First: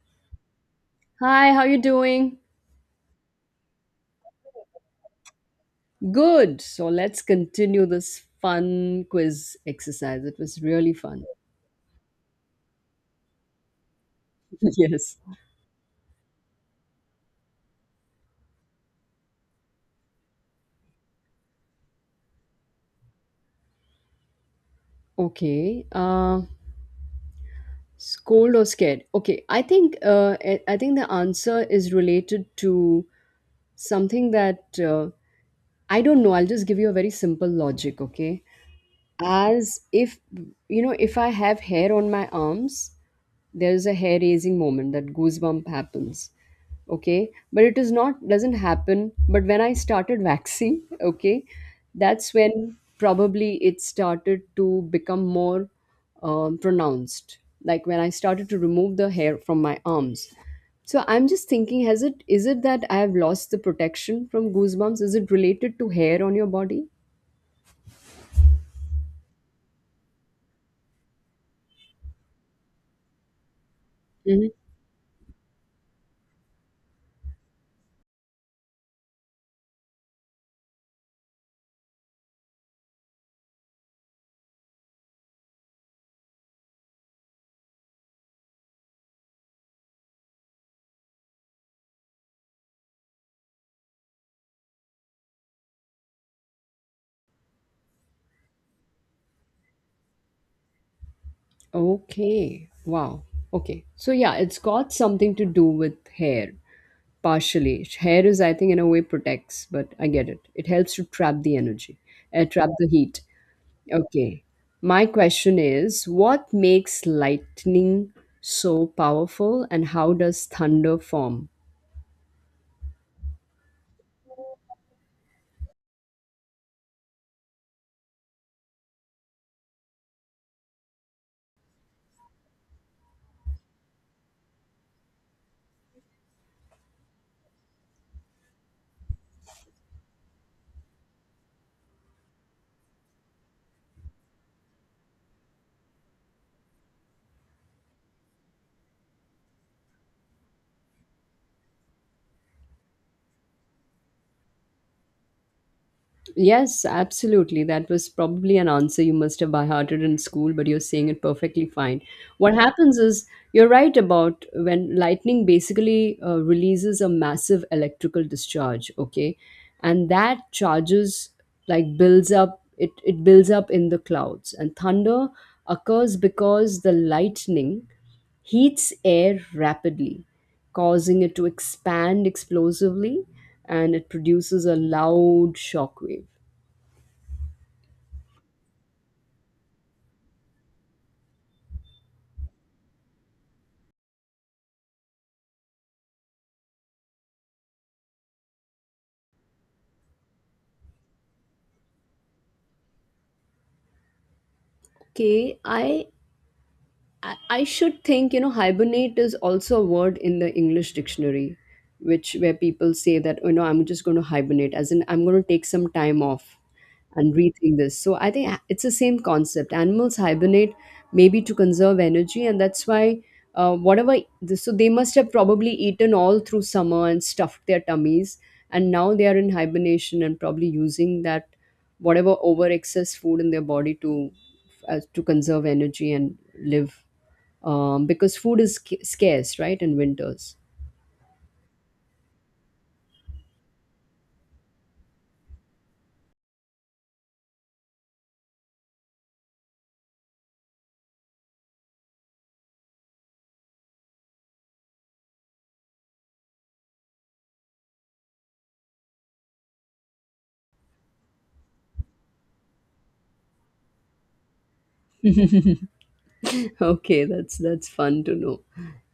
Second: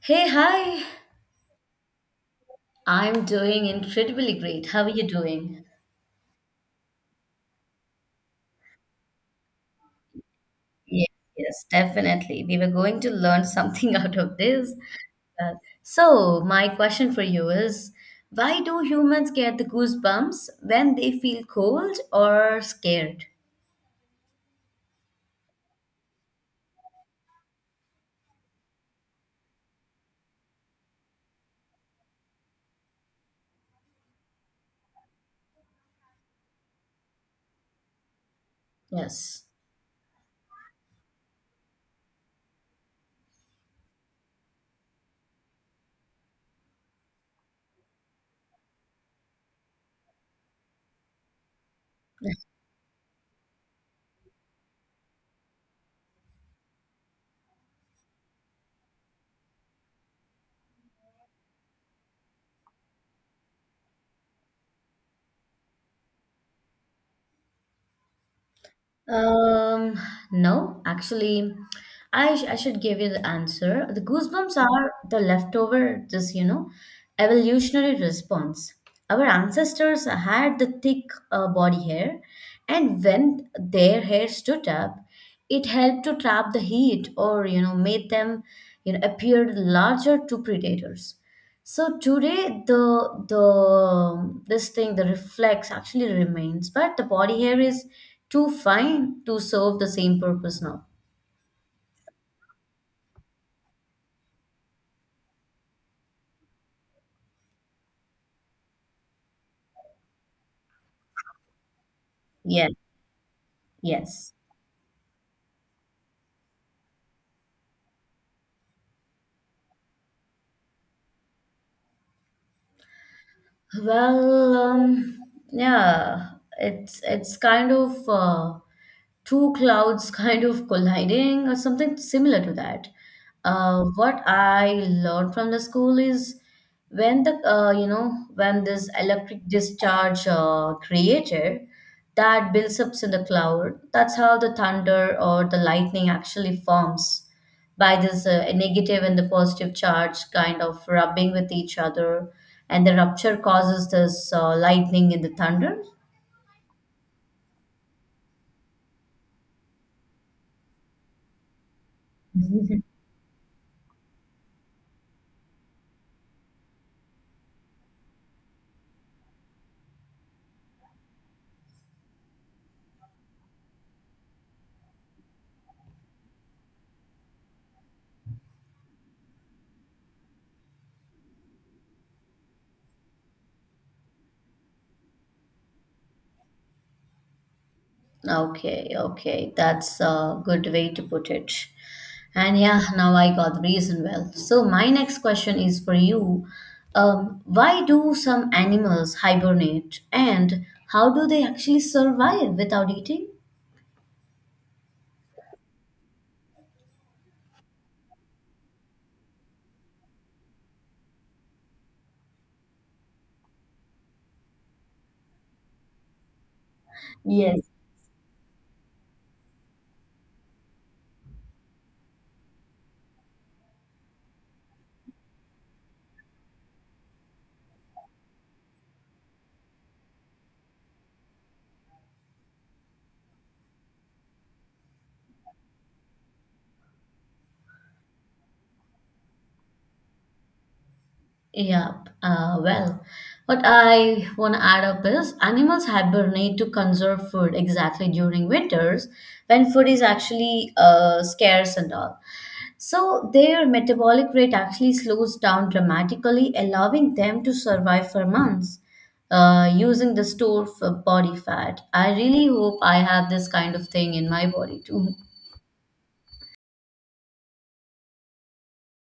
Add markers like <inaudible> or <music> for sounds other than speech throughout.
Hey, hi. Hi, how you doing? I'm doing incredibly great. How are you doing? Good. So let's continue this fun quiz exercise. It was really Yes, fun. yes, definitely. We were going to learn something <laughs> out of this. <laughs> Yes. So, my question for you is, why do humans get the goosebumps when they feel cold or scared? Okay. Scold or scared? Okay. I think I think the answer is related to something that I don't know. I'll just give you a very simple logic. Okay. Yes. As if you know if I have hair on my arms, there's a hair raising moment that goosebump happens. Okay, but it is not doesn't happen, but when I started <laughs> waxing. Okay, that's <laughs> when probably it started to become more pronounced, like when I started to remove the hair from my arms. So I'm just thinking, has it is it that I have lost the protection from goosebumps? Is it related to hair on your body? Um, no, actually, I should give you the answer. The goosebumps are the leftover, this, evolutionary response. Our ancestors had the thick body hair, and when their hair stood up, it helped to trap the heat or, made them, appear larger to predators. So today the this thing the reflex actually remains, but the body hair is too fine to serve the same purpose now. Okay. Wow. Okay. So yeah, it's got something to do with hair, partially. Hair is, I think, in a way protects, but I get it. It helps to trap the energy, Yeah. trap the heat. Yes. Okay. My question is, what makes lightning so powerful, and how does thunder form? Well, yeah, it's kind of two clouds kind of colliding or something similar to that. What I learned from the school is when the you know when this electric discharge created that builds up in the cloud. That's how the thunder or the lightning actually forms by this negative and the positive charge kind of rubbing with each other, and the rupture causes this lightning in the thunder. Yes, absolutely. That was probably an answer you must have by hearted in school, but you're saying it perfectly fine. What <laughs> happens is, you're right about when lightning basically releases a massive electrical discharge, okay? And that charges, like, builds up, it builds up in the clouds. And thunder occurs because the lightning heats air rapidly, causing it to expand explosively, and it produces a loud shock wave. Okay, okay, that's a good way to put it. And yeah, now I got the reason well. So my next question is for you. Why do some animals hibernate and how do they actually survive without eating? Okay, I should think, you know, hibernate is also a word in the English dictionary, which where people say that, you know, I'm just going to hibernate, as in I'm going to take some time off and Yes. rethink this. So I think it's the same concept. Animals hibernate maybe to conserve energy, and that's why whatever. So they must have probably eaten all through summer and stuffed their tummies, and now they are in hibernation and probably using that whatever over excess food in their body to conserve energy and live because food is scarce, right, in winters. Yeah, well, what I want to add up is animals hibernate to conserve food exactly during winters when food is actually scarce and all. So their metabolic rate actually slows down dramatically, allowing them to survive for months using the store for body fat. I really hope I have this kind of thing in my body too. <laughs> Okay, that's fun to know.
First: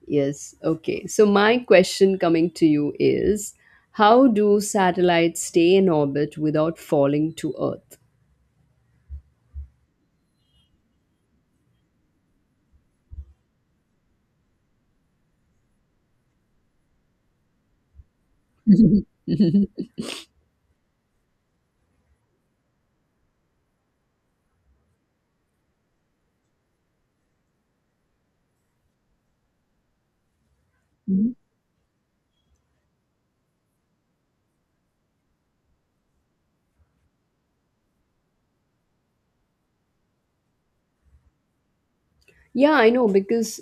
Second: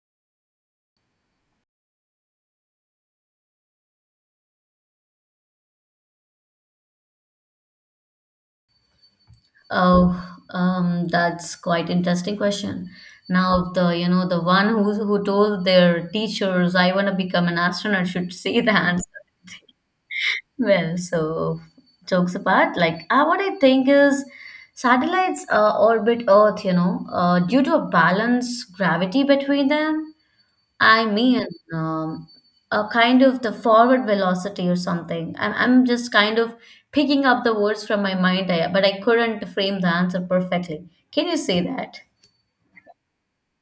Yes. Okay. So my question coming to you is, how do satellites stay in orbit without falling to Earth? <laughs> Oh, that's quite interesting question. Now the you know the one who told their teachers I want to become an astronaut should <laughs> say the <laughs> answer. Mhm. Well, so jokes apart, like what I think is satellites orbit Earth, due to a balance gravity between them. I Mhm. mean, um, a kind of the forward velocity or something. I'm just kind of picking up the words from my mind, but I couldn't frame the answer perfectly. Can you say that? Yeah, I know because,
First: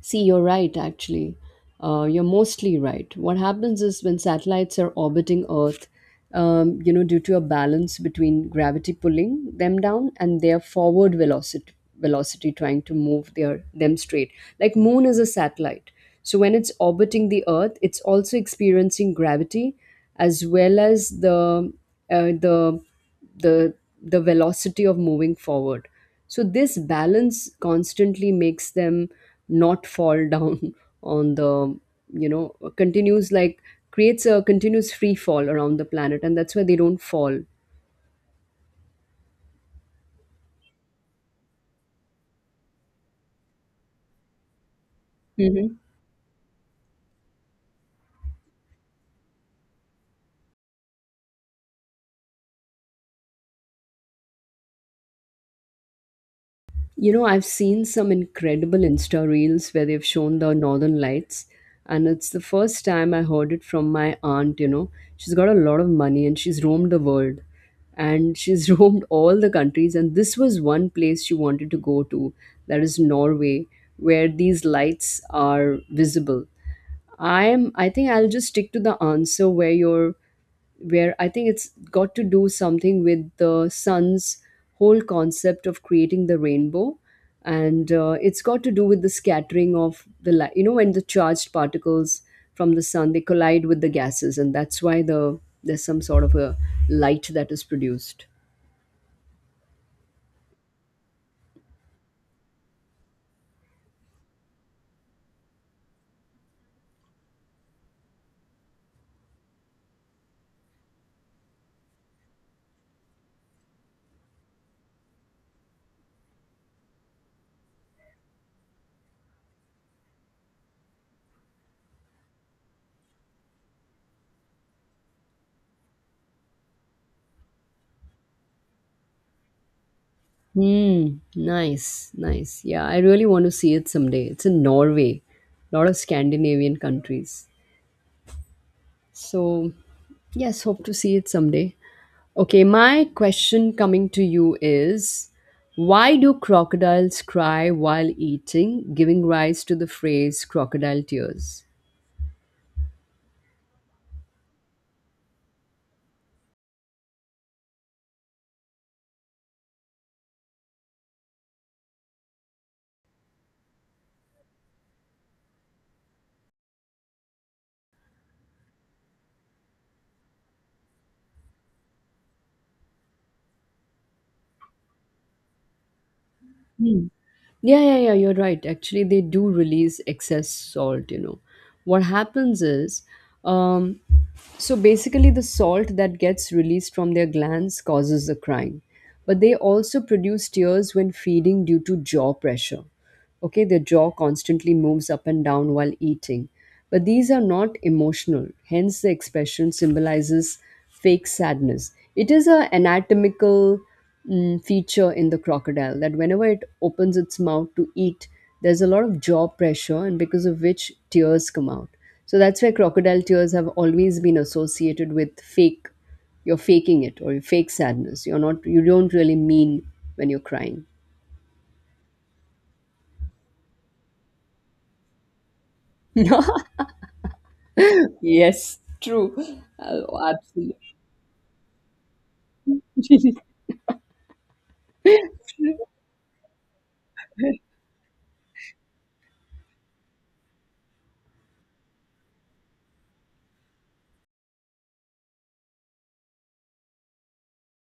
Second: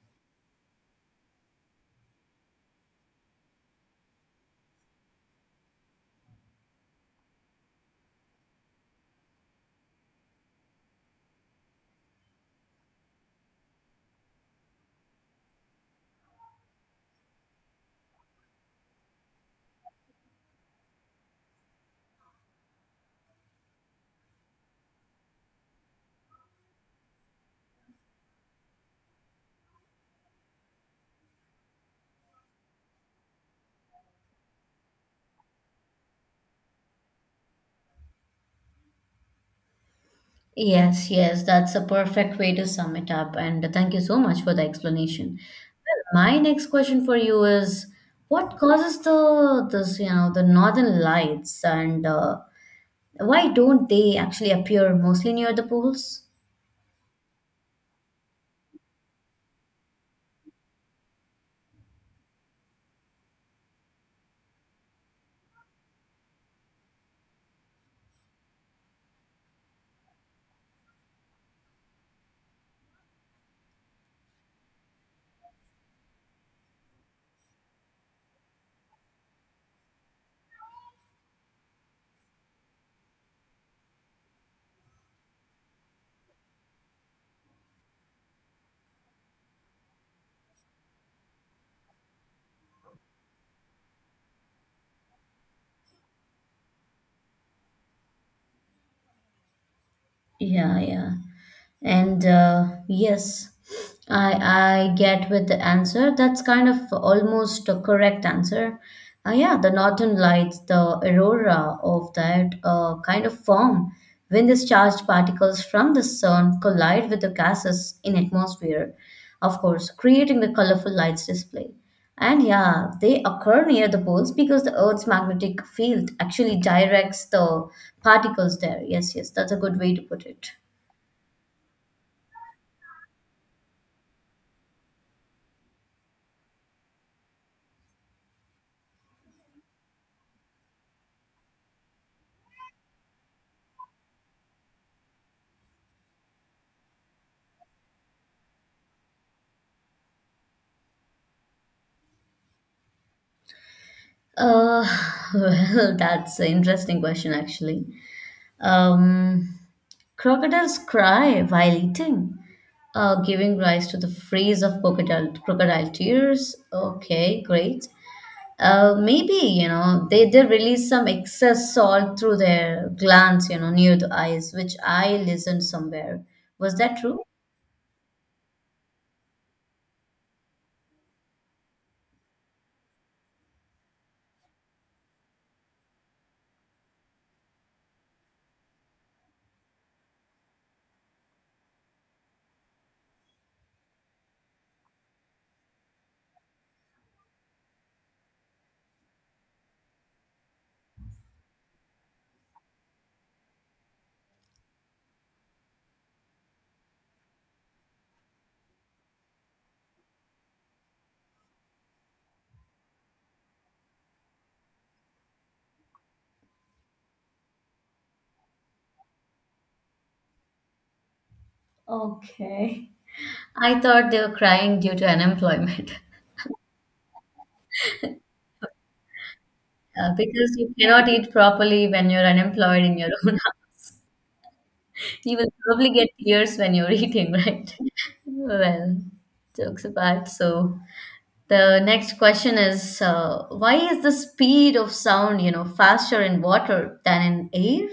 see, you're right, actually. You're mostly right. What happens is when satellites are orbiting Earth, you know, due to a balance between gravity pulling them down and their forward velocity, trying to move their them straight. Like Moon is a satellite, so when it's orbiting the Earth, it's also experiencing gravity, as well as the uh, the the the velocity of moving forward. So this balance constantly makes them not fall down <laughs> on the, you know, continues, like, creates a continuous free fall around the planet, and that's why they don't fall. Yes, yes, that's a perfect way to sum it up. And thank you so much for the explanation. Hmm. Well, my next question for you is, what causes the this, you know, the northern lights and why don't they actually appear mostly near the poles? You know, I've seen some incredible Insta reels where they've shown the northern lights, and it's the first time I heard it from my aunt. You know, she's got a lot of money and she's roamed the world and she's <laughs> roamed all the countries. And this was one place she wanted to go to, that is Norway, where these lights are visible. I think I'll just stick to the answer where you're where I think it's got to do something with the sun's whole concept of creating the rainbow, and it's got to do with the scattering of the light, you know, when the charged particles from the sun, they collide with the gases, and that's why there's some sort of a light that is produced. Yeah, yeah. And yes, I get with the answer. That's kind of almost a correct answer. Yeah, the northern lights, the aurora of that kind of form when these charged particles from the sun collide with the gases in atmosphere, of course creating the colorful lights display. And yeah, they occur near the poles because the Earth's magnetic field actually directs the particles there. Yes, yes, that's a good way to put it. Hmm. Nice, nice. Yeah, I really want to see it someday. It's in Norway, a lot of Scandinavian countries. So, yes, hope to see it someday. Okay, my question coming to you is, why do crocodiles cry while eating, giving rise to the phrase crocodile tears? Uh, <laughs> well, that's an interesting question, actually. Um, Crocodiles cry while eating, giving rise to the phrase of crocodile tears. Okay, great. Maybe they release some excess salt through their glands, near the eyes, which I listened somewhere. Was that Mm. true? Yeah, yeah, yeah, you're right. Actually, they do release excess salt, you know. What happens is, um, so basically, the salt that gets released from their glands causes the crying. But they also produce tears when feeding due to jaw pressure. Okay, their jaw constantly moves up and down while eating. But these are not emotional, hence the expression symbolizes fake sadness. It is an anatomical feature in the crocodile that whenever it opens its mouth to eat, there's a lot of jaw pressure, and because of which tears come out. So that's why crocodile tears have always been associated with fake. You're faking it, or fake sadness. You're not. You don't really mean when you're crying. Okay. I thought they were crying due to unemployment. <laughs> <laughs> Yes, true. Oh, Because you absolutely. cannot eat properly when you're unemployed in your <laughs> own. You will probably <laughs> get tears when you're eating, <laughs> right? Well, jokes apart. So the next question is, why is the speed of sound, faster in water than in air?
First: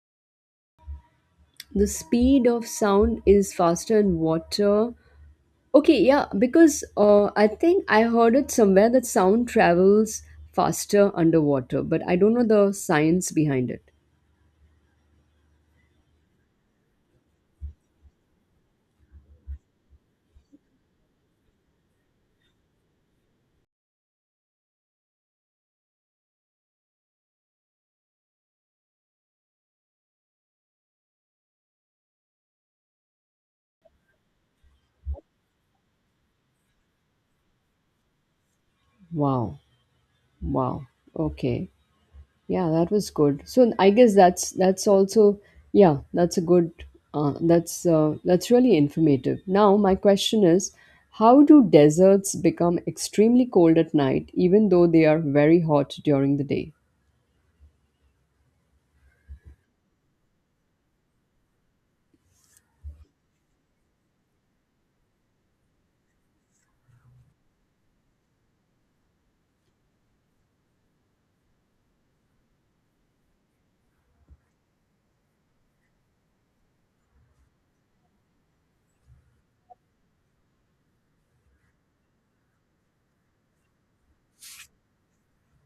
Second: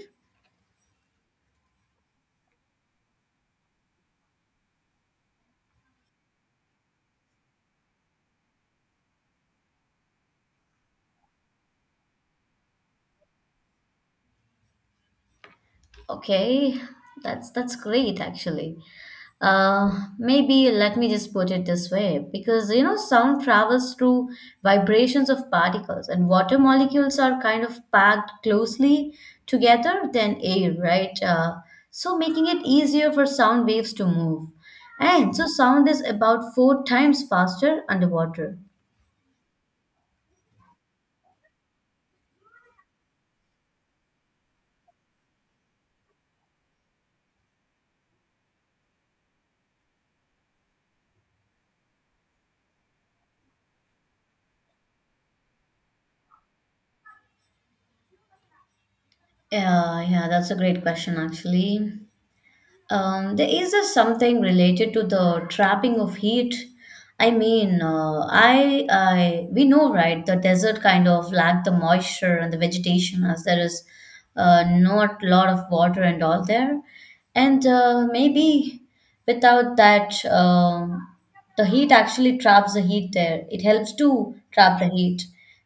The speed of sound is faster in water. Okay, yeah, because I think I heard it somewhere that sound travels faster underwater, but I don't know the science behind it. Okay, that's great actually. Uh, Maybe let me just put it this way because sound travels through vibrations of particles and water molecules are kind of packed closely together than air, right? So making it easier for sound waves to move. And so sound is about four times faster underwater. Wow. Wow. Okay. Yeah, that was good. So I guess that's also, yeah, that's a good that's really informative. Now my question is, how do deserts become extremely cold at night even though they are very hot during the day? Yeah, yeah, that's a great question actually. There is a something related to the trapping of heat. I mean, we know, right? The desert kind of lack the moisture and the vegetation, as there is not a lot of water and all there. And maybe without that, the heat actually traps the heat there. It helps to trap the heat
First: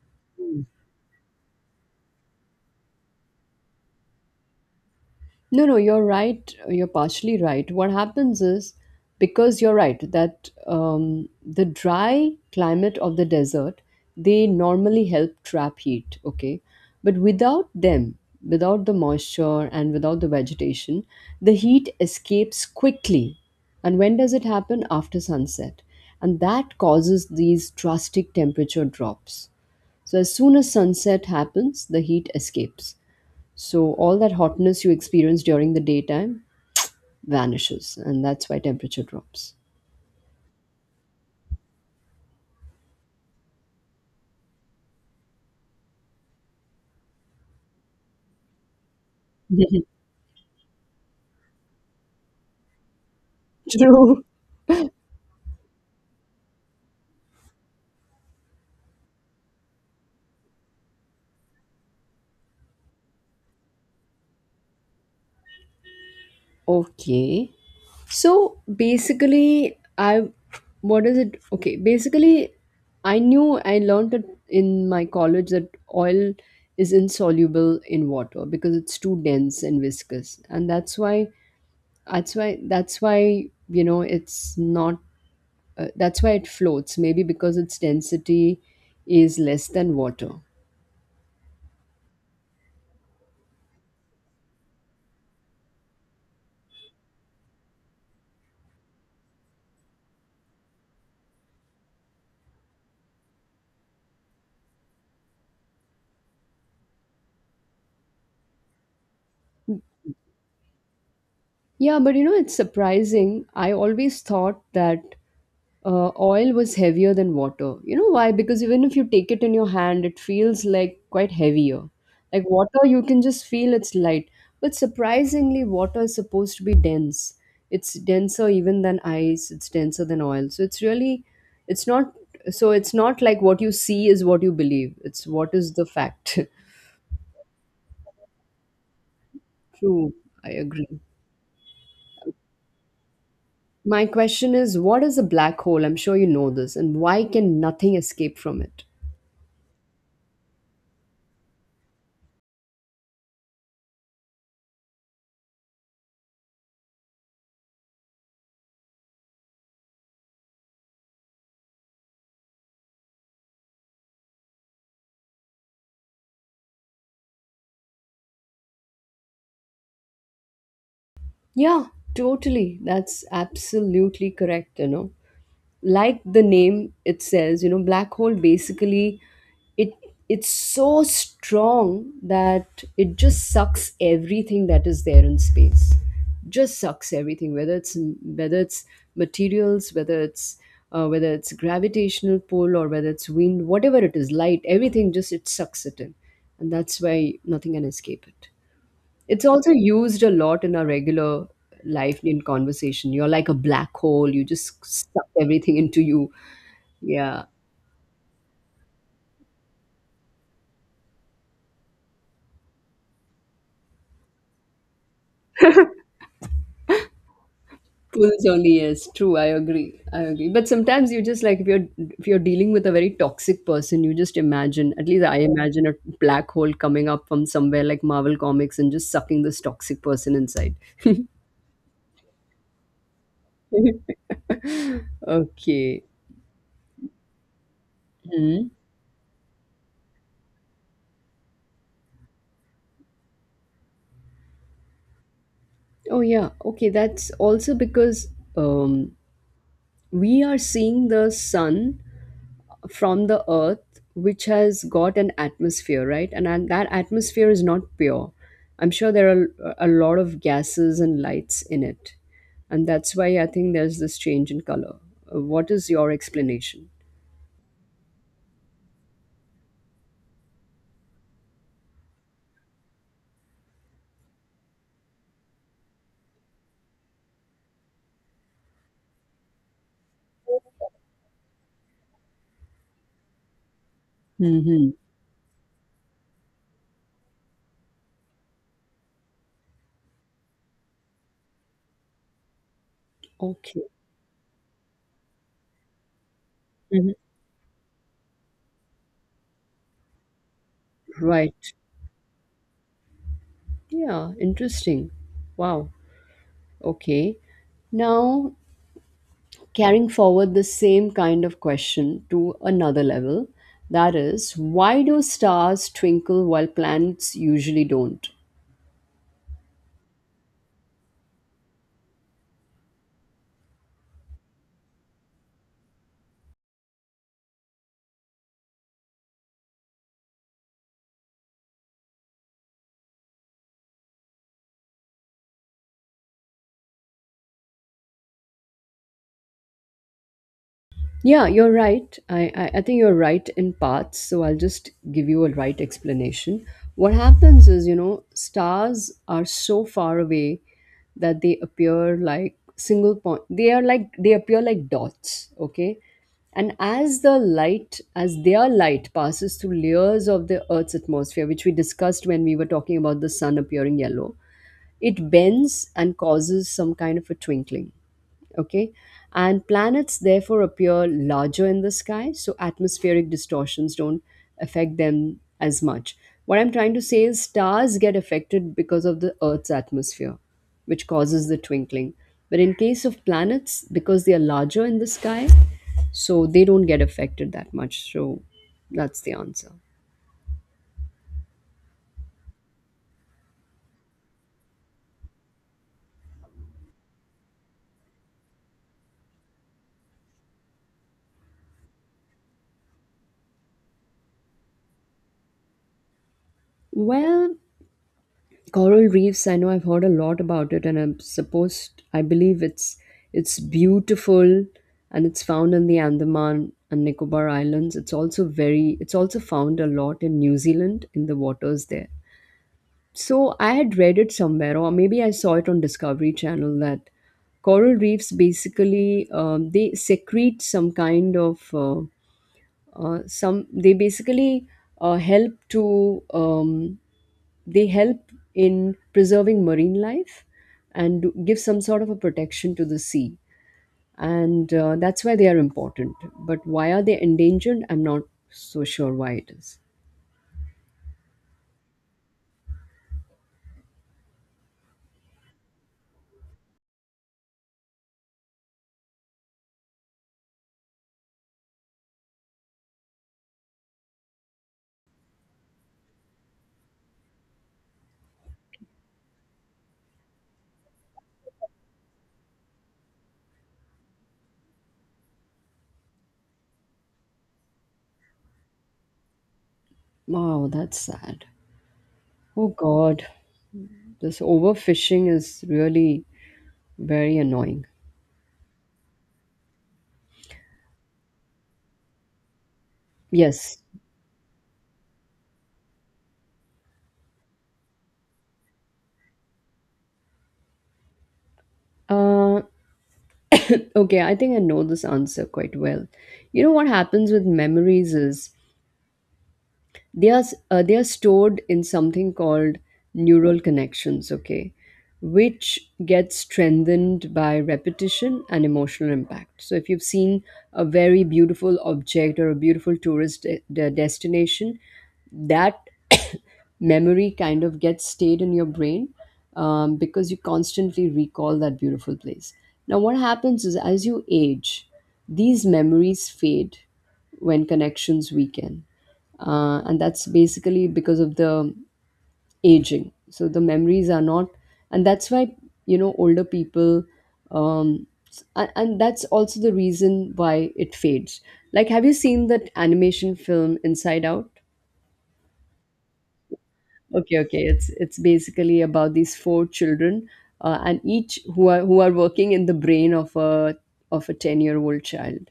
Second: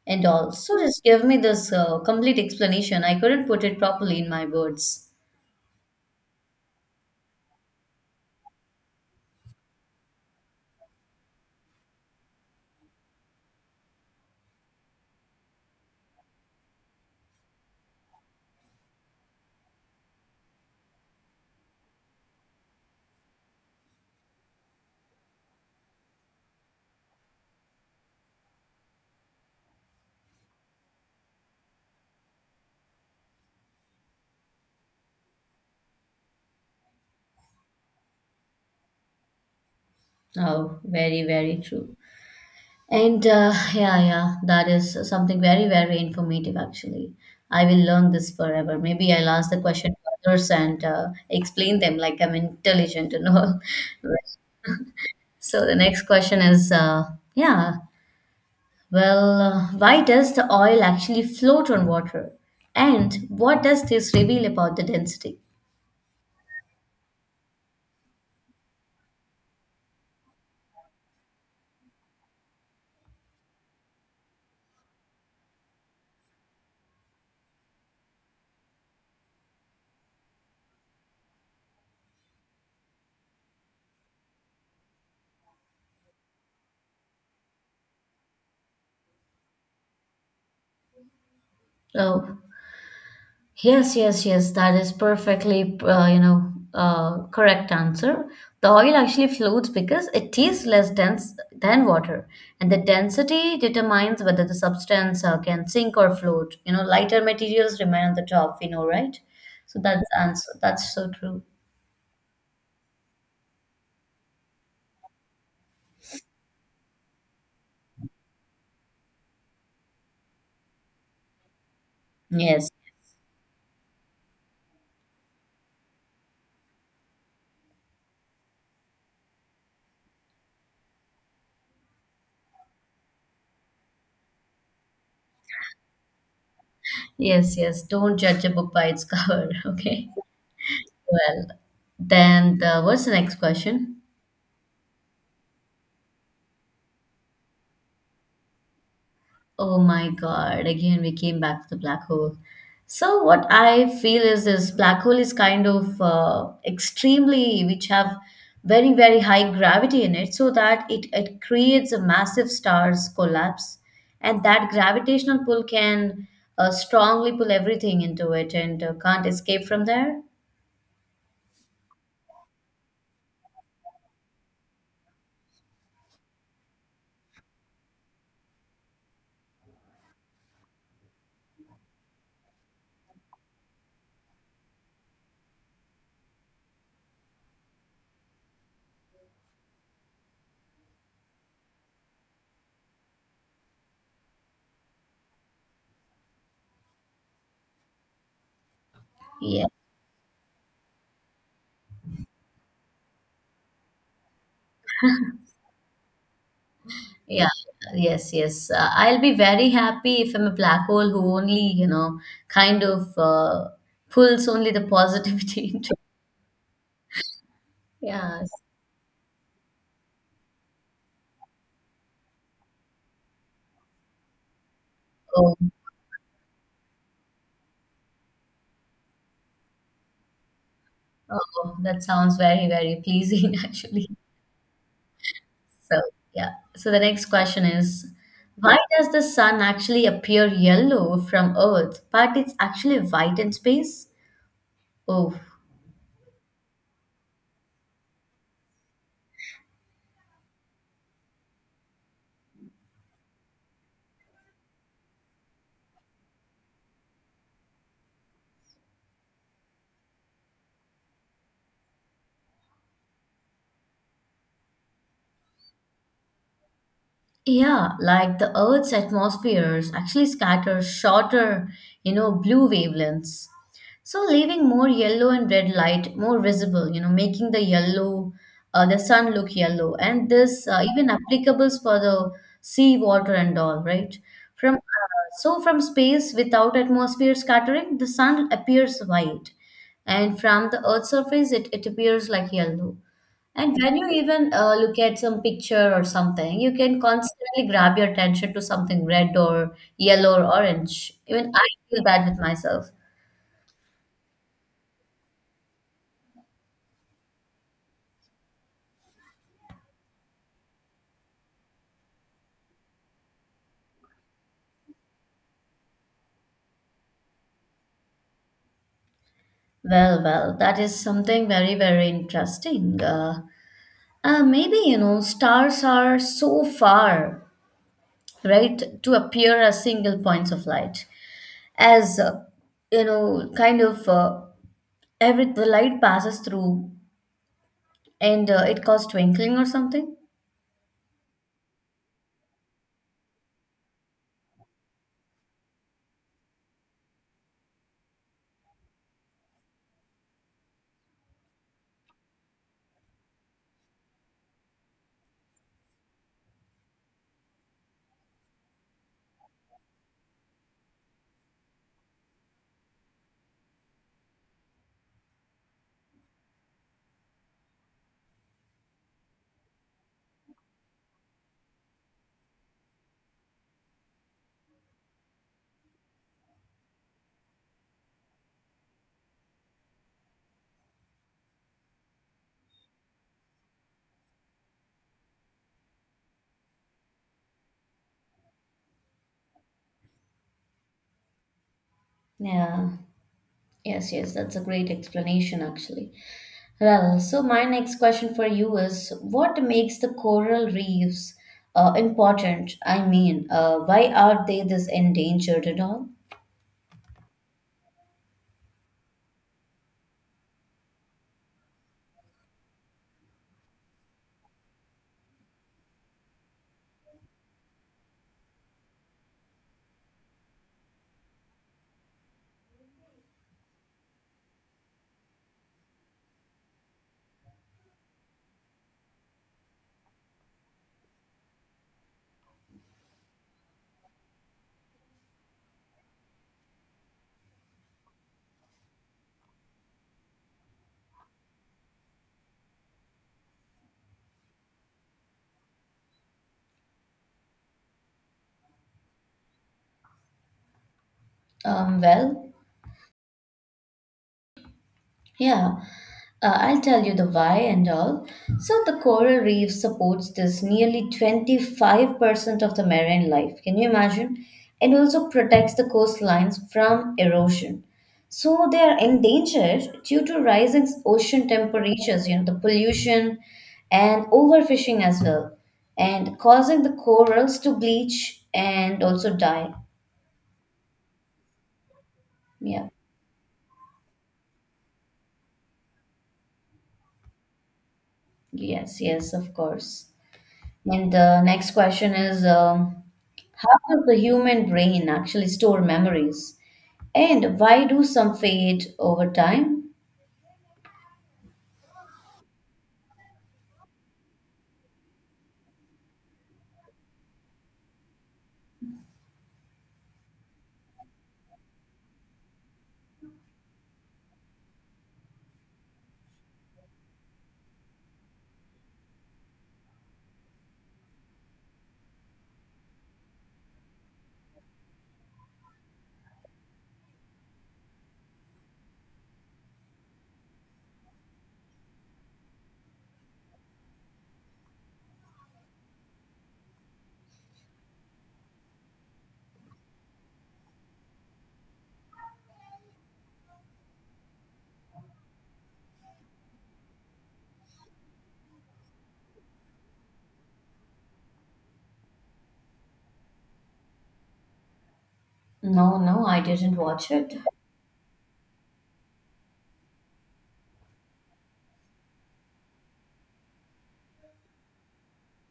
and all. So just give me this complete explanation. I couldn't put it properly in my words. No, no, you're right. You're partially right. What happens is, because you're right that the dry climate of the desert, they normally help trap heat. Okay, but without them, without the moisture and without the vegetation, the heat escapes quickly. And when does it happen? After sunset, and that causes these drastic temperature drops. So as soon as sunset happens, the heat escapes, so all that hotness you experience during the daytime vanishes, and that's why temperature drops. Oh, very, very true. And yeah, yeah, that is something very, very informative actually. I will learn this forever. Maybe I'll ask the <laughs> question to others and explain them like I'm intelligent and all. <laughs> True. Right. So the next question is, yeah, well, why does the oil actually float on water? And what does this reveal about the density? Okay. So basically, I, what is it? Okay, basically, I knew I learned it in my college that oil is insoluble in water because it's too dense and viscous, and that's why, you know, it's not. That's why it floats. Maybe because its density is less than water. Oh. Yes, yes, yes. That is perfectly, correct answer. The oil actually floats because it is less dense than water, and the density determines whether the substance can sink or float. Lighter materials remain on the top. We know, right? So that's answer. That's so true. Yeah, but you know, it's surprising. I always thought that oil was heavier than water. You know why? Because even if you take it in your hand, it feels like quite heavier. Like Yes, water, you can just feel it's light. But surprisingly, water is supposed to be dense. It's denser even than ice, it's denser than oil. So it's really, it's not, so it's not like what you see is what you believe, it's what is the fact. yes, yes. Don't judge a book by its cover. <laughs> <laughs> Okay. True, I agree. Well, then what's the next question? My question is, what is a black hole? I'm sure you know this. And why can nothing escape from it? Oh my God, again we came back to the black hole. So what I feel is, this black hole is kind of extremely which have very, very high gravity in it, so that it creates a massive stars collapse, and that gravitational pull can strongly pull everything into it, and can't escape from there. Yeah, totally. That's absolutely correct, you know. Like the name it says, you know, black hole, basically, it it's so strong that it just sucks everything that is there in space, just sucks everything, whether it's whether it's materials, whether it's gravitational pull or whether it's wind, whatever it is, light, everything, just it sucks it in, and that's why nothing can escape it. It's Yeah. also used a lot in our regular life in conversation. You're like a black hole, you just suck everything into you. Yeah. Yeah, yes, yes. I'll be very happy if I'm a black hole who only, kind of pulls only the positivity <laughs> into. Yeah, Pulls only, yes, true. I agree. I agree. But sometimes you just, like, if you're dealing with a very toxic person, you just imagine. At least I so imagine a black hole coming up from somewhere, like Marvel Comics, and just sucking this toxic person inside. <laughs> oh, that sounds very, very pleasing <laughs> actually. So, Okay. yeah. So the next question is, Hmm. why does the sun actually appear yellow from Earth, but it's actually white in space? Oh, Oh yeah. Okay. That's also because um, we are seeing the sun from the earth, which has got an atmosphere, right, and that atmosphere is not pure. I'm sure there are a lot of gases and lights in it, and that's why I think there's this change in color. What is your explanation? yeah, like the Earth's atmospheres actually scatter shorter, blue wavelengths. So leaving more yellow and red light more visible, making the sun look yellow. And this even applicables for the sea water and all, right? From Mm-hmm. so from space without atmosphere scattering, the sun appears white, and from the Earth's surface, it appears like yellow. And Okay. when you even look at some picture or something, you can Mhm. constantly grab your attention to something red or yellow or orange. Even Right, I feel bad with myself. yeah, interesting. Wow. Okay. Now, carrying forward the same kind of question to another level, that is, why do stars twinkle while planets usually don't? Well, well, that is something very, very interesting. Maybe, stars are so far, right, to appear as single points of light. As, kind of every the light passes through, and it causes twinkling or something. Yeah, you're right. I, I think you're right in parts. So I'll just give you a right explanation. What happens is, you know, stars are so far away that they appear like single point. They are like, they appear like dots, okay? And as the light, as their light passes through layers of the Earth's atmosphere, which we discussed when we were talking about the sun appearing yellow, it bends and causes some kind of a twinkling, okay, and planets therefore appear larger in the sky, so atmospheric distortions don't affect them as much. What I'm trying to say is stars get affected because of the Earth's atmosphere, which causes the twinkling. But in case of planets, because they are larger in the sky, so they don't get affected that much. So that's the answer. Yeah. Yes, yes, that's a great explanation actually. Well, so my next question for you is what makes the coral reefs important? I mean, why are they this endangered at all? Well, coral reefs, I know I've heard a lot about it and I'm supposed I believe it's beautiful. And it's found in the Andaman and Nicobar Islands. It's also very it's also found a lot in New Zealand, in the waters there. So I had read it somewhere, or maybe I saw it on Discovery Channel that coral reefs basically they secrete some kind of some they basically help to they help in preserving marine life and give some sort of a protection to the sea. And that's why they are important. But why are they endangered, I'm not so sure why it is. Well, yeah, I'll tell you the why and all. So, the coral reef supports this nearly 25% of the marine life. Can you imagine? And also protects the coastlines from erosion. So, they are endangered due to rising ocean temperatures, the pollution and overfishing as well, and causing the corals to bleach and also die. Wow, that's sad. Oh Yeah, god. This overfishing is really very annoying. yes, yes, of course. And the next question is. How Yes. does the human brain actually store memories? And why do some fade over time? uh <clears throat> okay, I think I know this answer quite well. You know what happens with memories is they are stored in something called neural connections, okay, which gets strengthened by repetition and emotional impact. So if you've seen a very beautiful object or a beautiful tourist destination, that <coughs> memory kind of gets stayed in your brain, because you constantly recall that beautiful place. Now, what happens is as you age, these memories fade when connections weaken, and that's basically because of the aging. So the memories are not, and that's why, you know, older people, and that's also the reason why it fades. Like, have you seen that animation film Inside Out? No, no, I didn't watch it. Okay, okay. It's basically about these four children, and each who are working in the brain of a 10-year-old year old child,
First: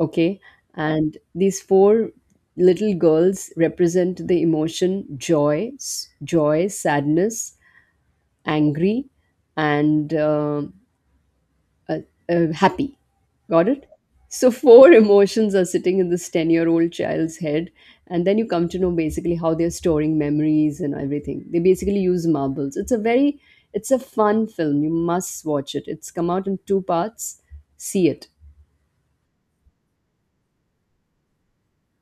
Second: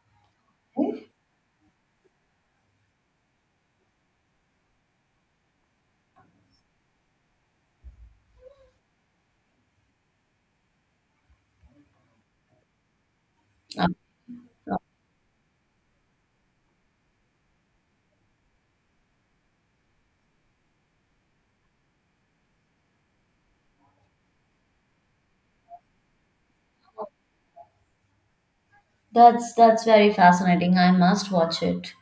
okay, Okay. and these four little girls represent the emotion joy, joy, sadness, angry, and uh, happy. Got it. Uh, So four <laughs> emotions are sitting in this 10-year-old year old child's head, and then you come to know basically how they're storing memories and everything. They basically use marbles. It's a very it's a fun film. You must watch it. It's come out in two parts. See it. that's very fascinating. I must watch it.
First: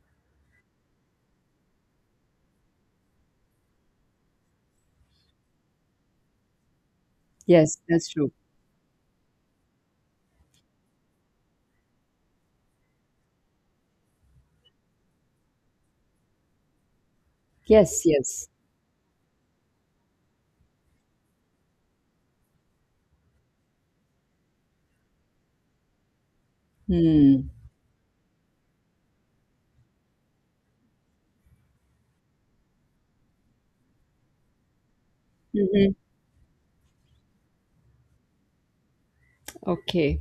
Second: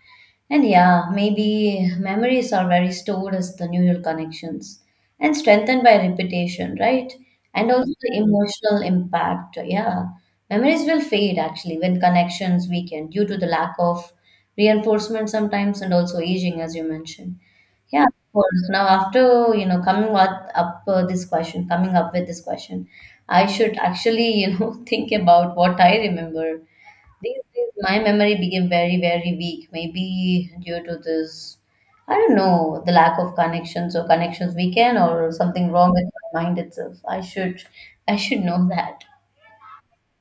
And yeah, maybe memories are very stored as the neural connections and strengthened by repetition, right? And Yes, also that's the true. emotional impact. Yeah. Memories will fade actually when connections weaken due to the lack of reinforcement sometimes and also aging as you mentioned. Yes, Yeah, of yes. course. Now, after coming up, this question, coming up with this question, I should actually <laughs> think about what I remember these Hmm. days, my memory became very, very weak. Maybe due to this, I don't know, the lack of connections or connections we can, or something wrong Mm-hmm. with my mind itself. I should know that. Okay.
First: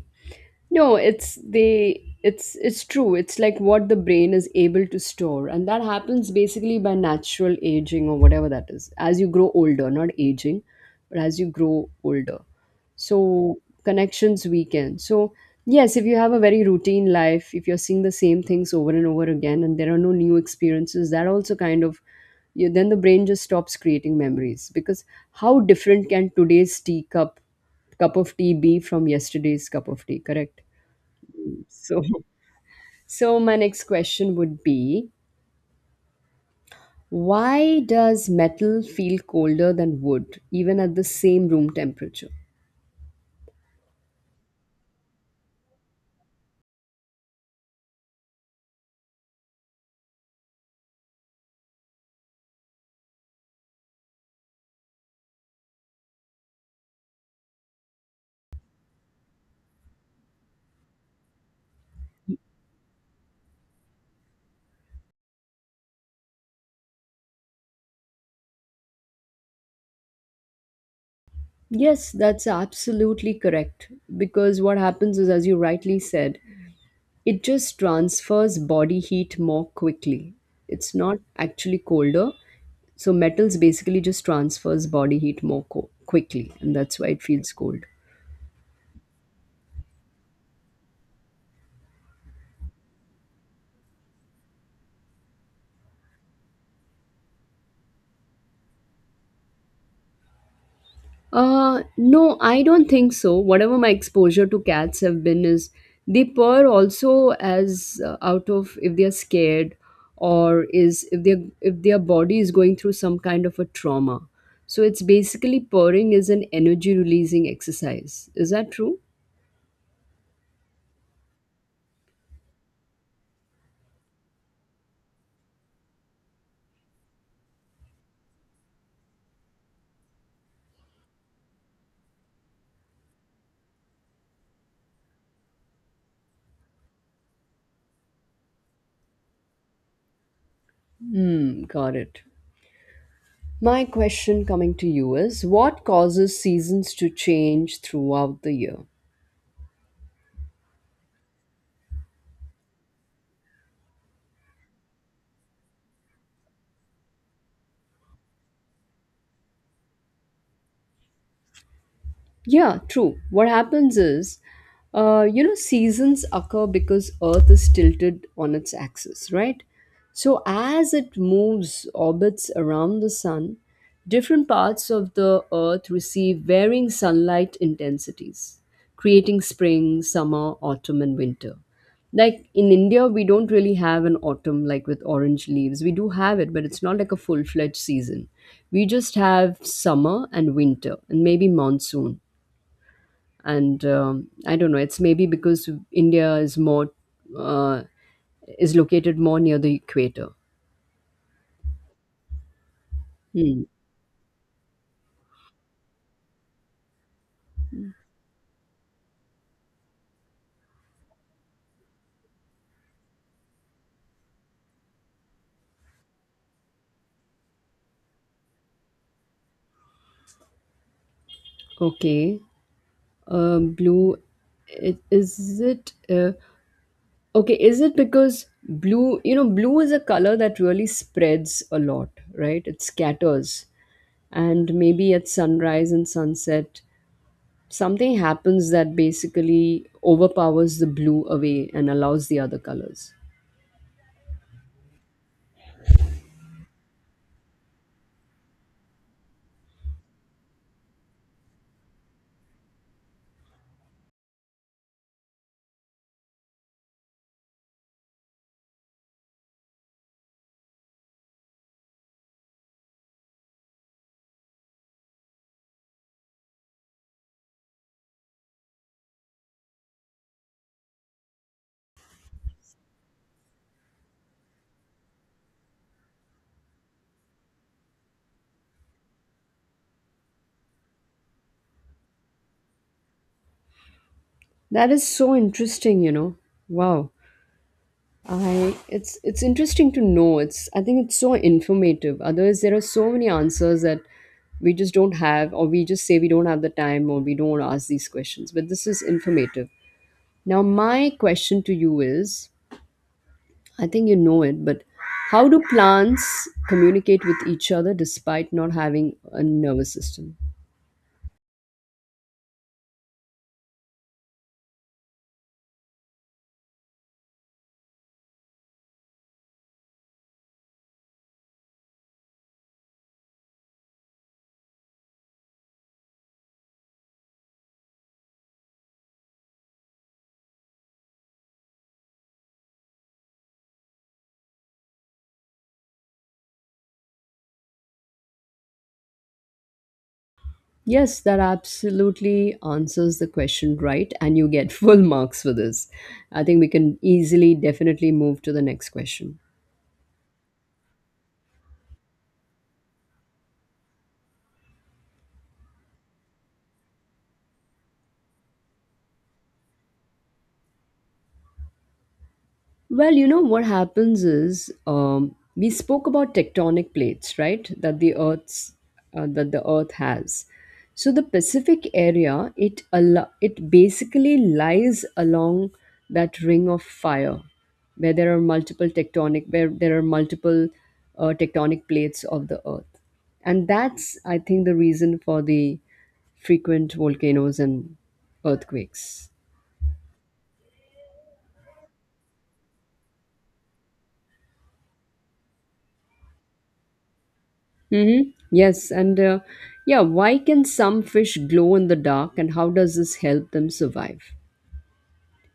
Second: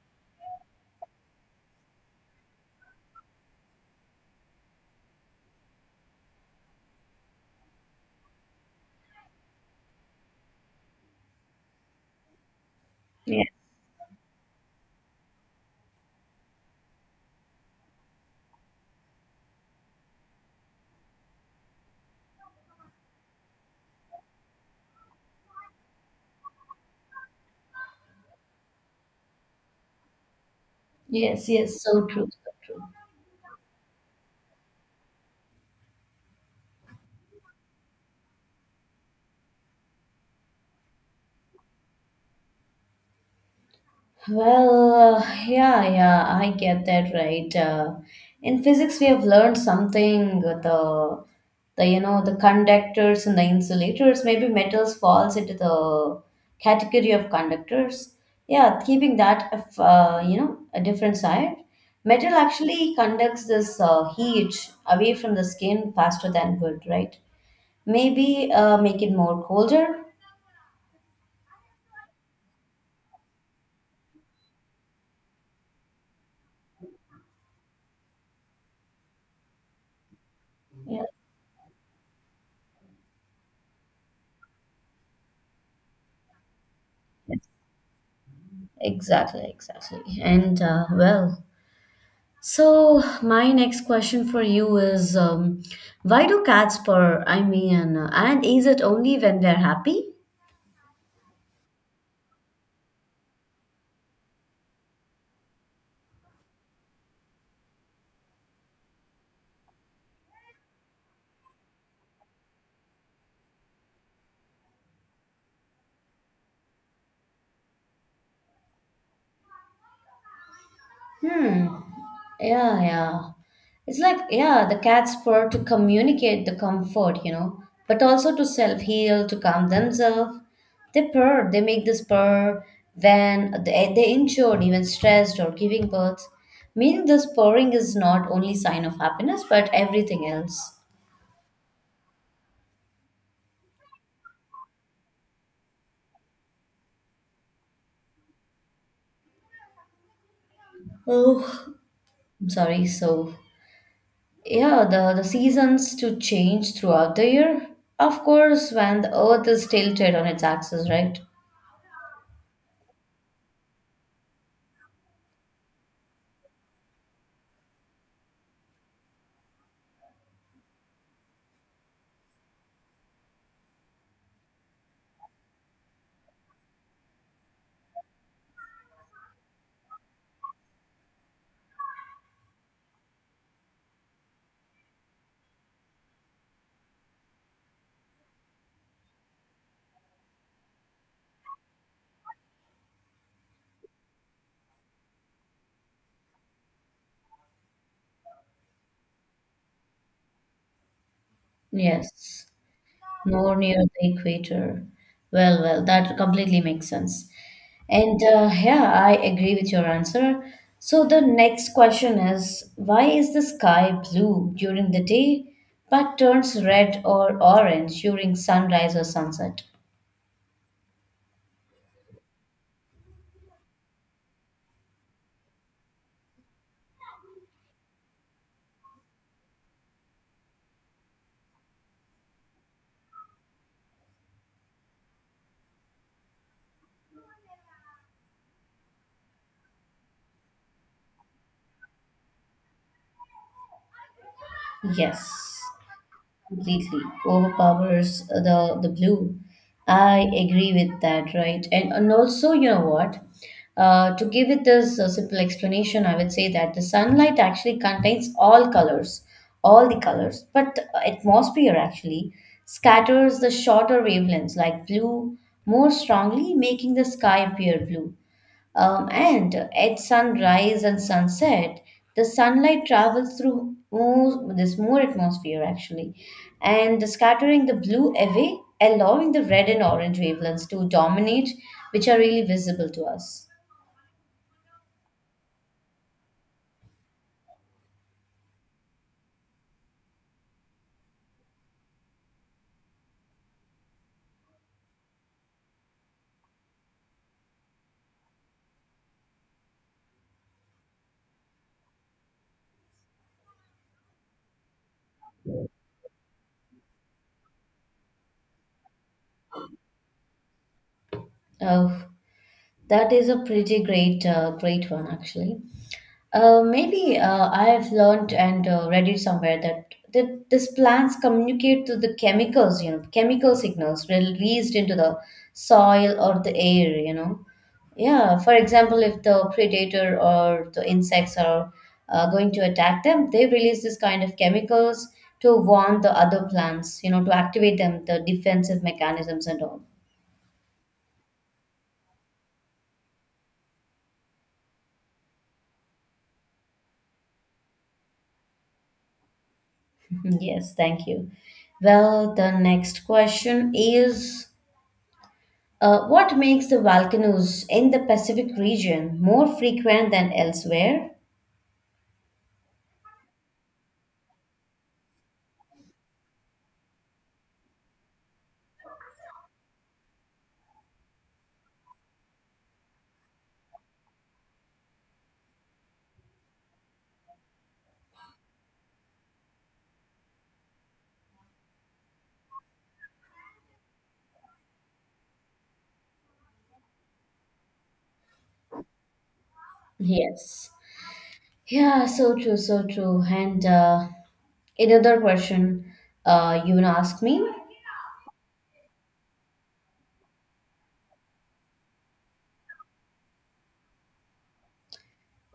No, it's the it's true. It's like what the brain is able to store, and that happens basically by natural aging or whatever that is. As you grow older, not aging, but as you grow older. So Yeah. connections weaken. So yes, if you have a very routine life, if you're seeing the same things over and over again and there are no new experiences, that also kind of you, then the brain just stops creating memories, because how different can today's tea cup cup of tea be from yesterday's cup of tea? Correct. Yes, yes, So so true, so true. <laughs> so my next question would be, why does metal feel colder than wood even at the same room temperature? Well, yeah, yeah, I get that right. In physics, we have learned something. The the conductors and the insulators. Maybe metals falls into the category of conductors. Yeah, keeping that of, a different side. Metal actually conducts this heat away from the skin faster than wood, right? Maybe make it more colder. Yes, that's absolutely correct. Because what happens is, as you rightly said, it just transfers body heat more quickly. It's Yeah, not actually colder. So metals basically just transfers body heat more quickly, and that's why it feels cold. exactly, exactly. And well. So, my next question for you is why do cats purr? I mean, and is it only when they're happy? No, I don't think so. Whatever my exposure to cats have been is they purr also as out of if they're scared, or is if their body is going through some kind of a trauma. So it's basically purring is an energy releasing exercise. Is that true? Hmm. Yeah, yeah. It's like, yeah, the cats purr to communicate the comfort, you know, but also to self heal, to calm themselves. They purr, they make this purr when they're injured, even stressed, or giving birth. Meaning, this purring is not only sign of happiness, but everything else. Hmm, got it. My question coming to you is what causes seasons to change throughout the year? Oh, I'm sorry. So yeah, the seasons to change throughout the year. Of course, when the earth is tilted on its axis, right? Yeah, true. What happens is, you know, seasons occur because Earth is tilted on its axis, right? So as it moves orbits around the sun, different parts of the Earth receive varying sunlight intensities, creating spring, summer, autumn, and winter. Like in India, we don't really have an autumn like with orange leaves. We do have it, but it's not like a full fledged season. We just have summer and winter and maybe monsoon, and I don't know, it's maybe because India is more uh, is located more near the equator. Yes, more Hmm. near the equator. Well, that completely makes sense. And yeah, I agree with your answer. So the next question is, why is the sky blue during the day but turns red or orange during sunrise or sunset? Okay. Blue, it, is it okay, is it because blue, you know, blue is a color that really spreads a lot, right? It scatters. And maybe at sunrise and sunset something happens that basically overpowers the blue away and allows the other colors. Yes, completely overpowers the blue. I agree with that, right? And also, you know what? To give it this simple explanation, I would say that the sunlight actually contains all colors, all the colors, but the atmosphere actually scatters the shorter wavelengths like blue more strongly, making the sky appear blue. And at sunrise and sunset, the sunlight travels through more, this more atmosphere actually, and scattering the blue away, allowing the red and orange wavelengths to dominate, which are really visible to us. That is so interesting, you know. Wow. I it's interesting to know. It's I think it's so informative. Otherwise, there are so many answers that we just don't have, or we just say we don't have the time, or we don't want to ask these questions. But this is informative. Now, my question to you is, I think you know it, but how do plants communicate with each other despite not having a nervous system? Oh, that is a pretty great one actually. Maybe I have learned and read it somewhere that these plants communicate to the chemicals, you know, chemical signals released into the soil or the air, you know. Yeah, for example, if the predator or the insects are going to attack them, they release this kind of chemicals to warn the other plants, you know, to activate them, the defensive mechanisms and all. Yes, that absolutely answers the question right, and you get <laughs> full marks for this. I think we can easily, definitely move to the next question. Yes, thank you. Well, the next question is what makes the volcanoes in the Pacific region more frequent than elsewhere? Well, you know what happens is, we spoke about tectonic plates, right? That the Earth's that the Earth has. So the Pacific area, it basically lies along that Ring of Fire, where there are multiple tectonic where there are multiple tectonic plates of the Earth, and that's I think the reason for the frequent volcanoes and earthquakes. Yes, yeah, so true, so true. And another question you wanna ask me? Mm-hmm. Yes, and yeah, why can some fish glow in the dark and how does this help them survive?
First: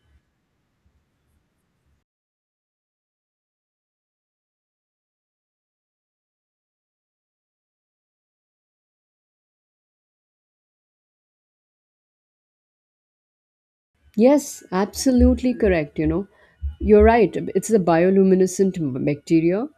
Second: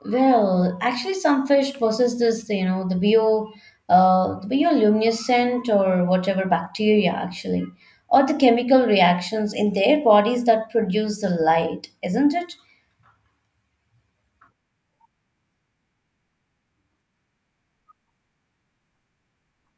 Well, actually, some fish possess this, you know, the bioluminescent or whatever bacteria actually, or the chemical reactions in their bodies that produce the light, isn't it? Yes, absolutely correct. You know, you're right. It's the bioluminescent bacteria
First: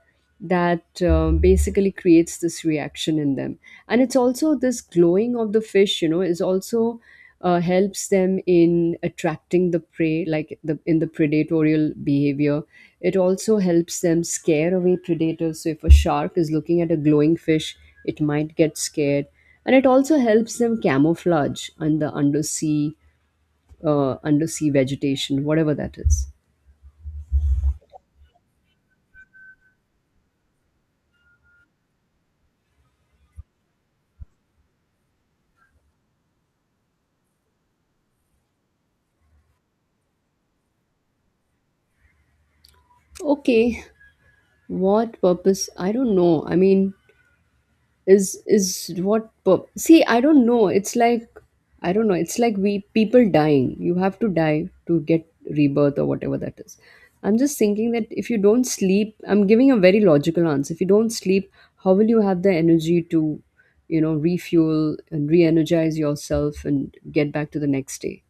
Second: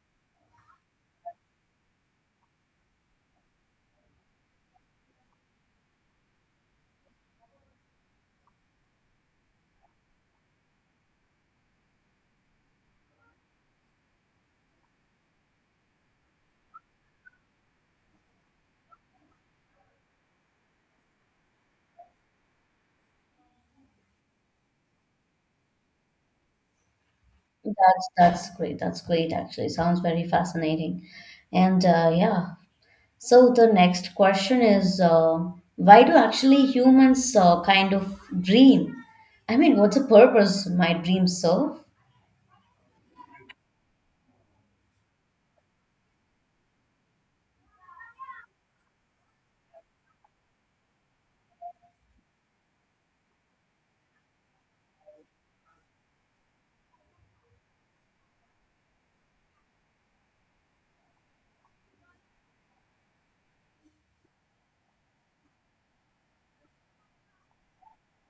that basically creates this reaction in them. And it's also this glowing of the fish, you know, is also helps them in attracting the prey, like the in the predatorial behavior. It also helps them scare away predators. So if a shark is looking at a glowing fish, it might get scared. And it also helps them camouflage under undersea vegetation, whatever that is. That's great. That's great actually. Sounds very fascinating. And yeah. So the next question is why do actually humans kind of dream? I mean, what's the purpose my dreams serve? Okay, what purpose? I don't know. I mean, is what? See, I don't know. It's like I don't know. It's like we people dying. You have to die to get rebirth or whatever that is. I'm just thinking that if you don't sleep, I'm giving a very logical answer. If you don't sleep, how will you have the energy to, you know, refuel and re-energize yourself and get back to the next day?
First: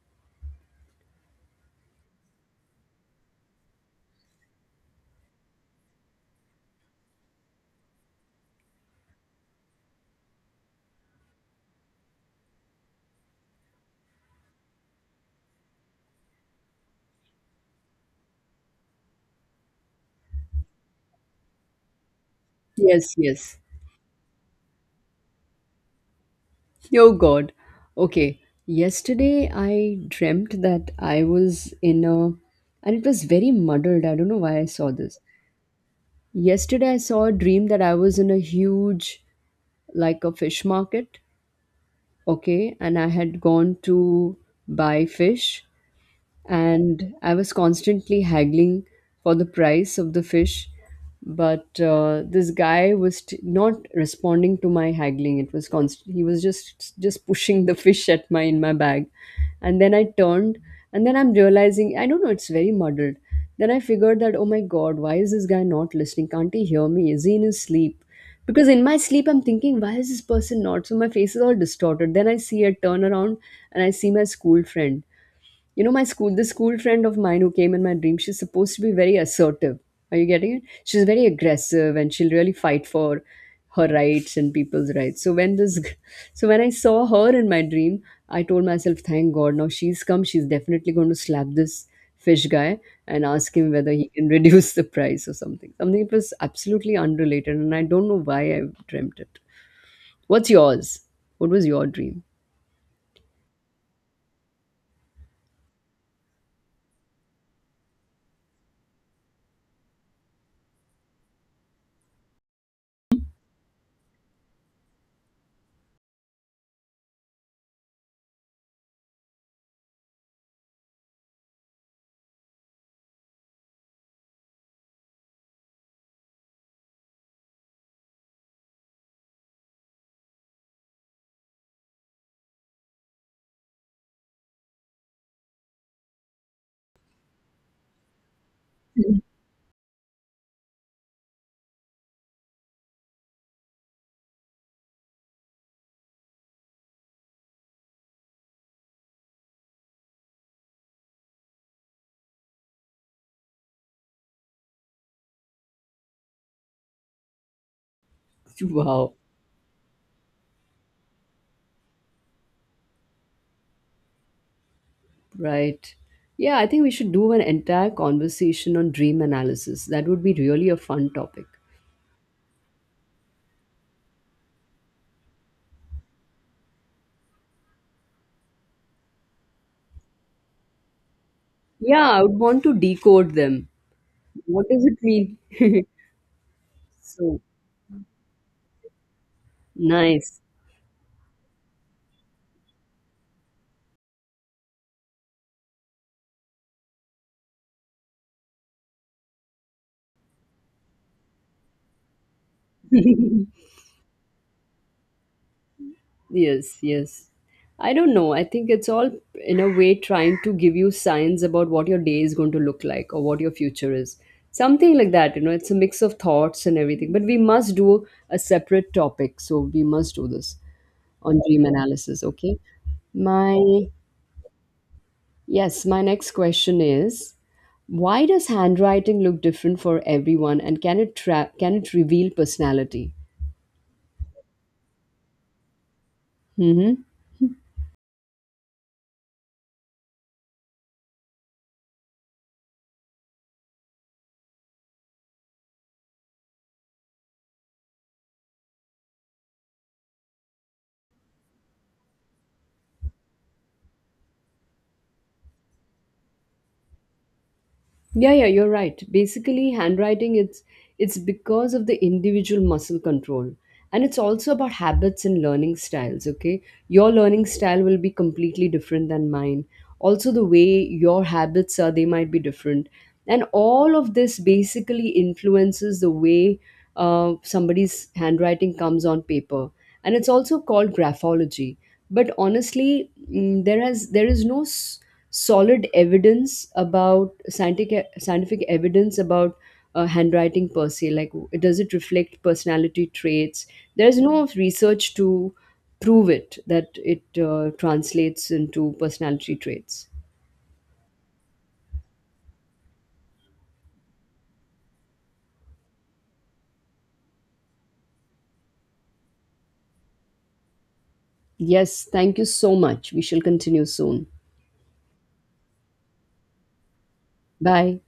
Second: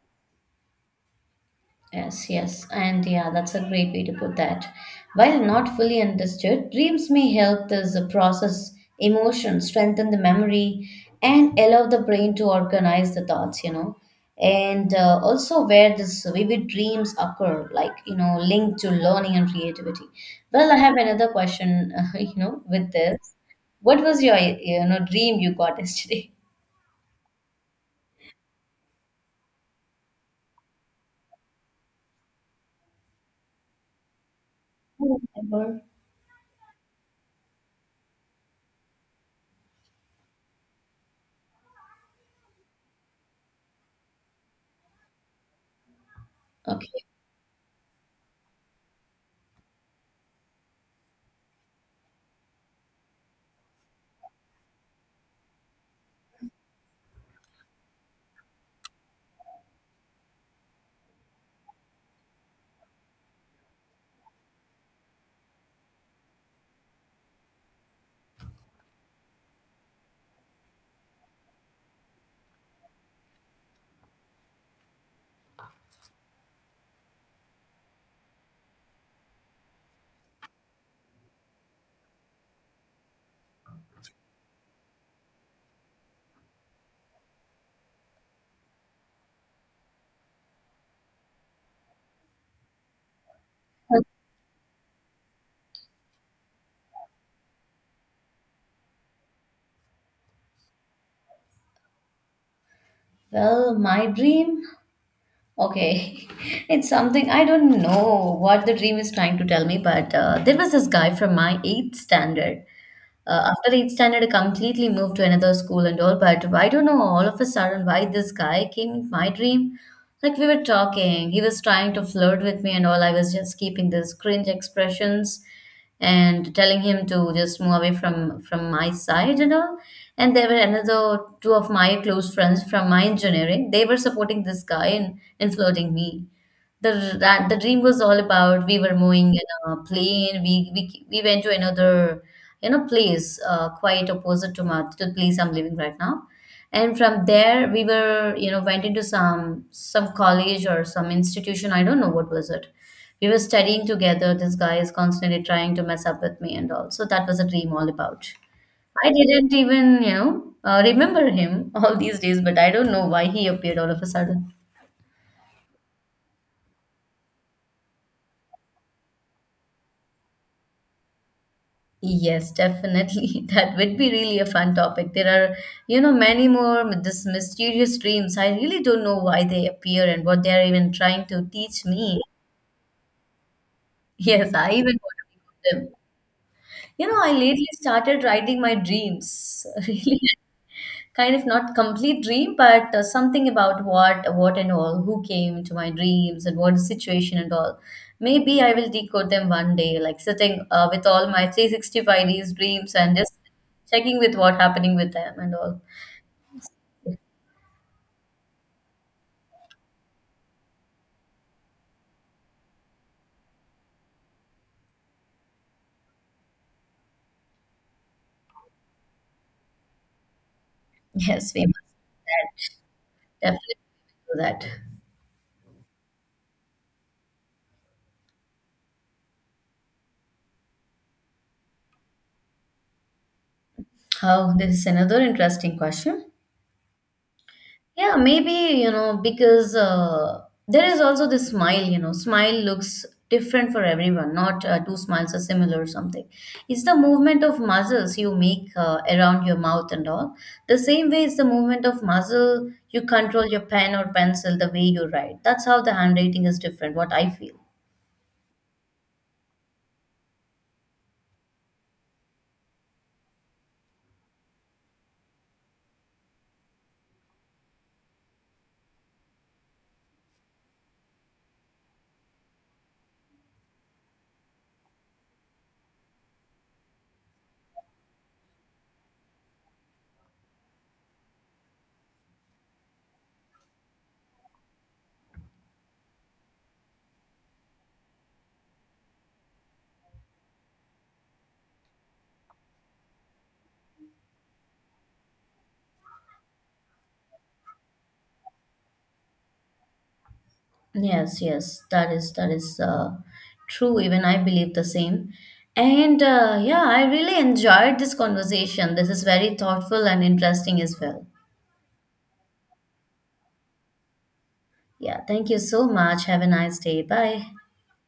Yes, yes, and yeah, that's a great way to put that. While not fully understood, dreams may help this process emotion, strengthen the memory, and allow the brain to organize the thoughts, you know. And also, where this vivid dreams occur, like, you know, linked to learning and creativity. Well, I have another question, <laughs> with Yes, this. yes. What was your, you know, dream you got <laughs> yesterday? <laughs> Oh God. Okay. Yesterday I dreamt that I was in a, and it was very muddled. I don't know why I saw this. Oh, remember. Yesterday I saw a dream that I was in a huge, like a fish market. Okay. And I had gone to buy fish Okay. and I was constantly haggling for the price of the fish. But this guy was not responding to my haggling. It was constant. He was just pushing the fish at my in my bag, and then I turned, and then I'm realizing I don't know. It's very muddled. Then I figured that oh my god, why is this guy not listening? Can't he hear me? Is he in his sleep? Because in my sleep, I'm thinking, why is this person not? So my face is all distorted. Then I see a turn around, and I see my school friend, you know, my school the school friend of mine who came in my dream. She's supposed to be very assertive, are you getting it, she's very aggressive and she'll really fight for her rights and people's rights. So when so when I saw her in my dream, I told myself, thank god, now she's come, she's definitely going to slap this fish guy and ask him whether he can <laughs> reduce the price or something, something that was absolutely unrelated, and I don't know why I dreamt it. What's yours? What was your dream? Well, my dream. Okay, <laughs> it's something I don't know what the dream is trying to tell me, but there was this guy from my eighth standard after eighth standard, I completely moved to another school and all. But I don't know all of a sudden why this guy came in my dream. Like we were talking, he was trying to flirt with me and all. I was just keeping these cringe expressions and telling him to just move away from my side and all. And there were another two of my close friends from my engineering. They were supporting this guy and flirting me, the dream was all about we were <laughs> moving in a plane, we went to another, you know, place quite opposite to my, to the place I'm living right now, and from there we were, you know, went into some college or some institution. I don't know what was it. We were studying together. This guy is constantly trying to mess up with me and all. So that was a dream all about. I Wow. didn't even, you know, remember him <laughs> all these days, but I don't know why he appeared all of a sudden. Right. Yeah, I think we should do an entire conversation on dream analysis. That would be really a fun topic. Yes, definitely. <laughs> That would be really a fun topic. There are, you know, many more this mysterious dreams. I really don't know why they appear and what they are even trying to teach Yeah, me. I <laughs> would want to decode them. Yes, What I even does want it to mean? be with them. You know, I So lately started writing my dreams. <laughs> Really, nice. kind of not complete dream, but something about what and all, who came to my dreams and what situation and all. Maybe I will decode them one day, like sitting with all my 365 days dreams and just <laughs> checking with what happening with them and all. Yes, yes. <laughs> I don't know. I think it's all in a way trying to give you signs about what your day is going to look like or what your future is. Something like that, you know, it's a mix of thoughts and everything. But we must do a separate topic. So we must do this on Yes, dream we must analysis, do okay? that. Definitely My do that. yes, my next question is why does handwriting look different for everyone and can it can it reveal personality? Oh, this is another interesting question. Mhm. Yeah, maybe, you know, because there is also this smile, you know, smile looks different for everyone, not two smiles are similar or something. It's the movement of muscles you make around your mouth and all. The same way it's the movement of muscle you control your pen or pencil, the way you write. That's how the handwriting is different, what I feel. Yeah, yeah, you're right. Basically, handwriting it's because of the individual muscle control. And it's also about habits and learning styles, okay? Your learning style will be completely different than mine. Also the way your habits are, they might be different. And all of this basically influences the way somebody's handwriting comes on paper. And it's also called graphology. But honestly, mm, there has there is no solid evidence about scientific scientific evidence about handwriting per se, like does it reflect personality traits? There's no research to prove it that it translates into personality traits. Yes, yes, that is true. Even I believe the same. And yeah, I really enjoyed this conversation. This is very thoughtful and interesting as well. Yes, thank you so much, we shall continue soon. Yeah, thank you so much. Have a nice day. Bye. Bye.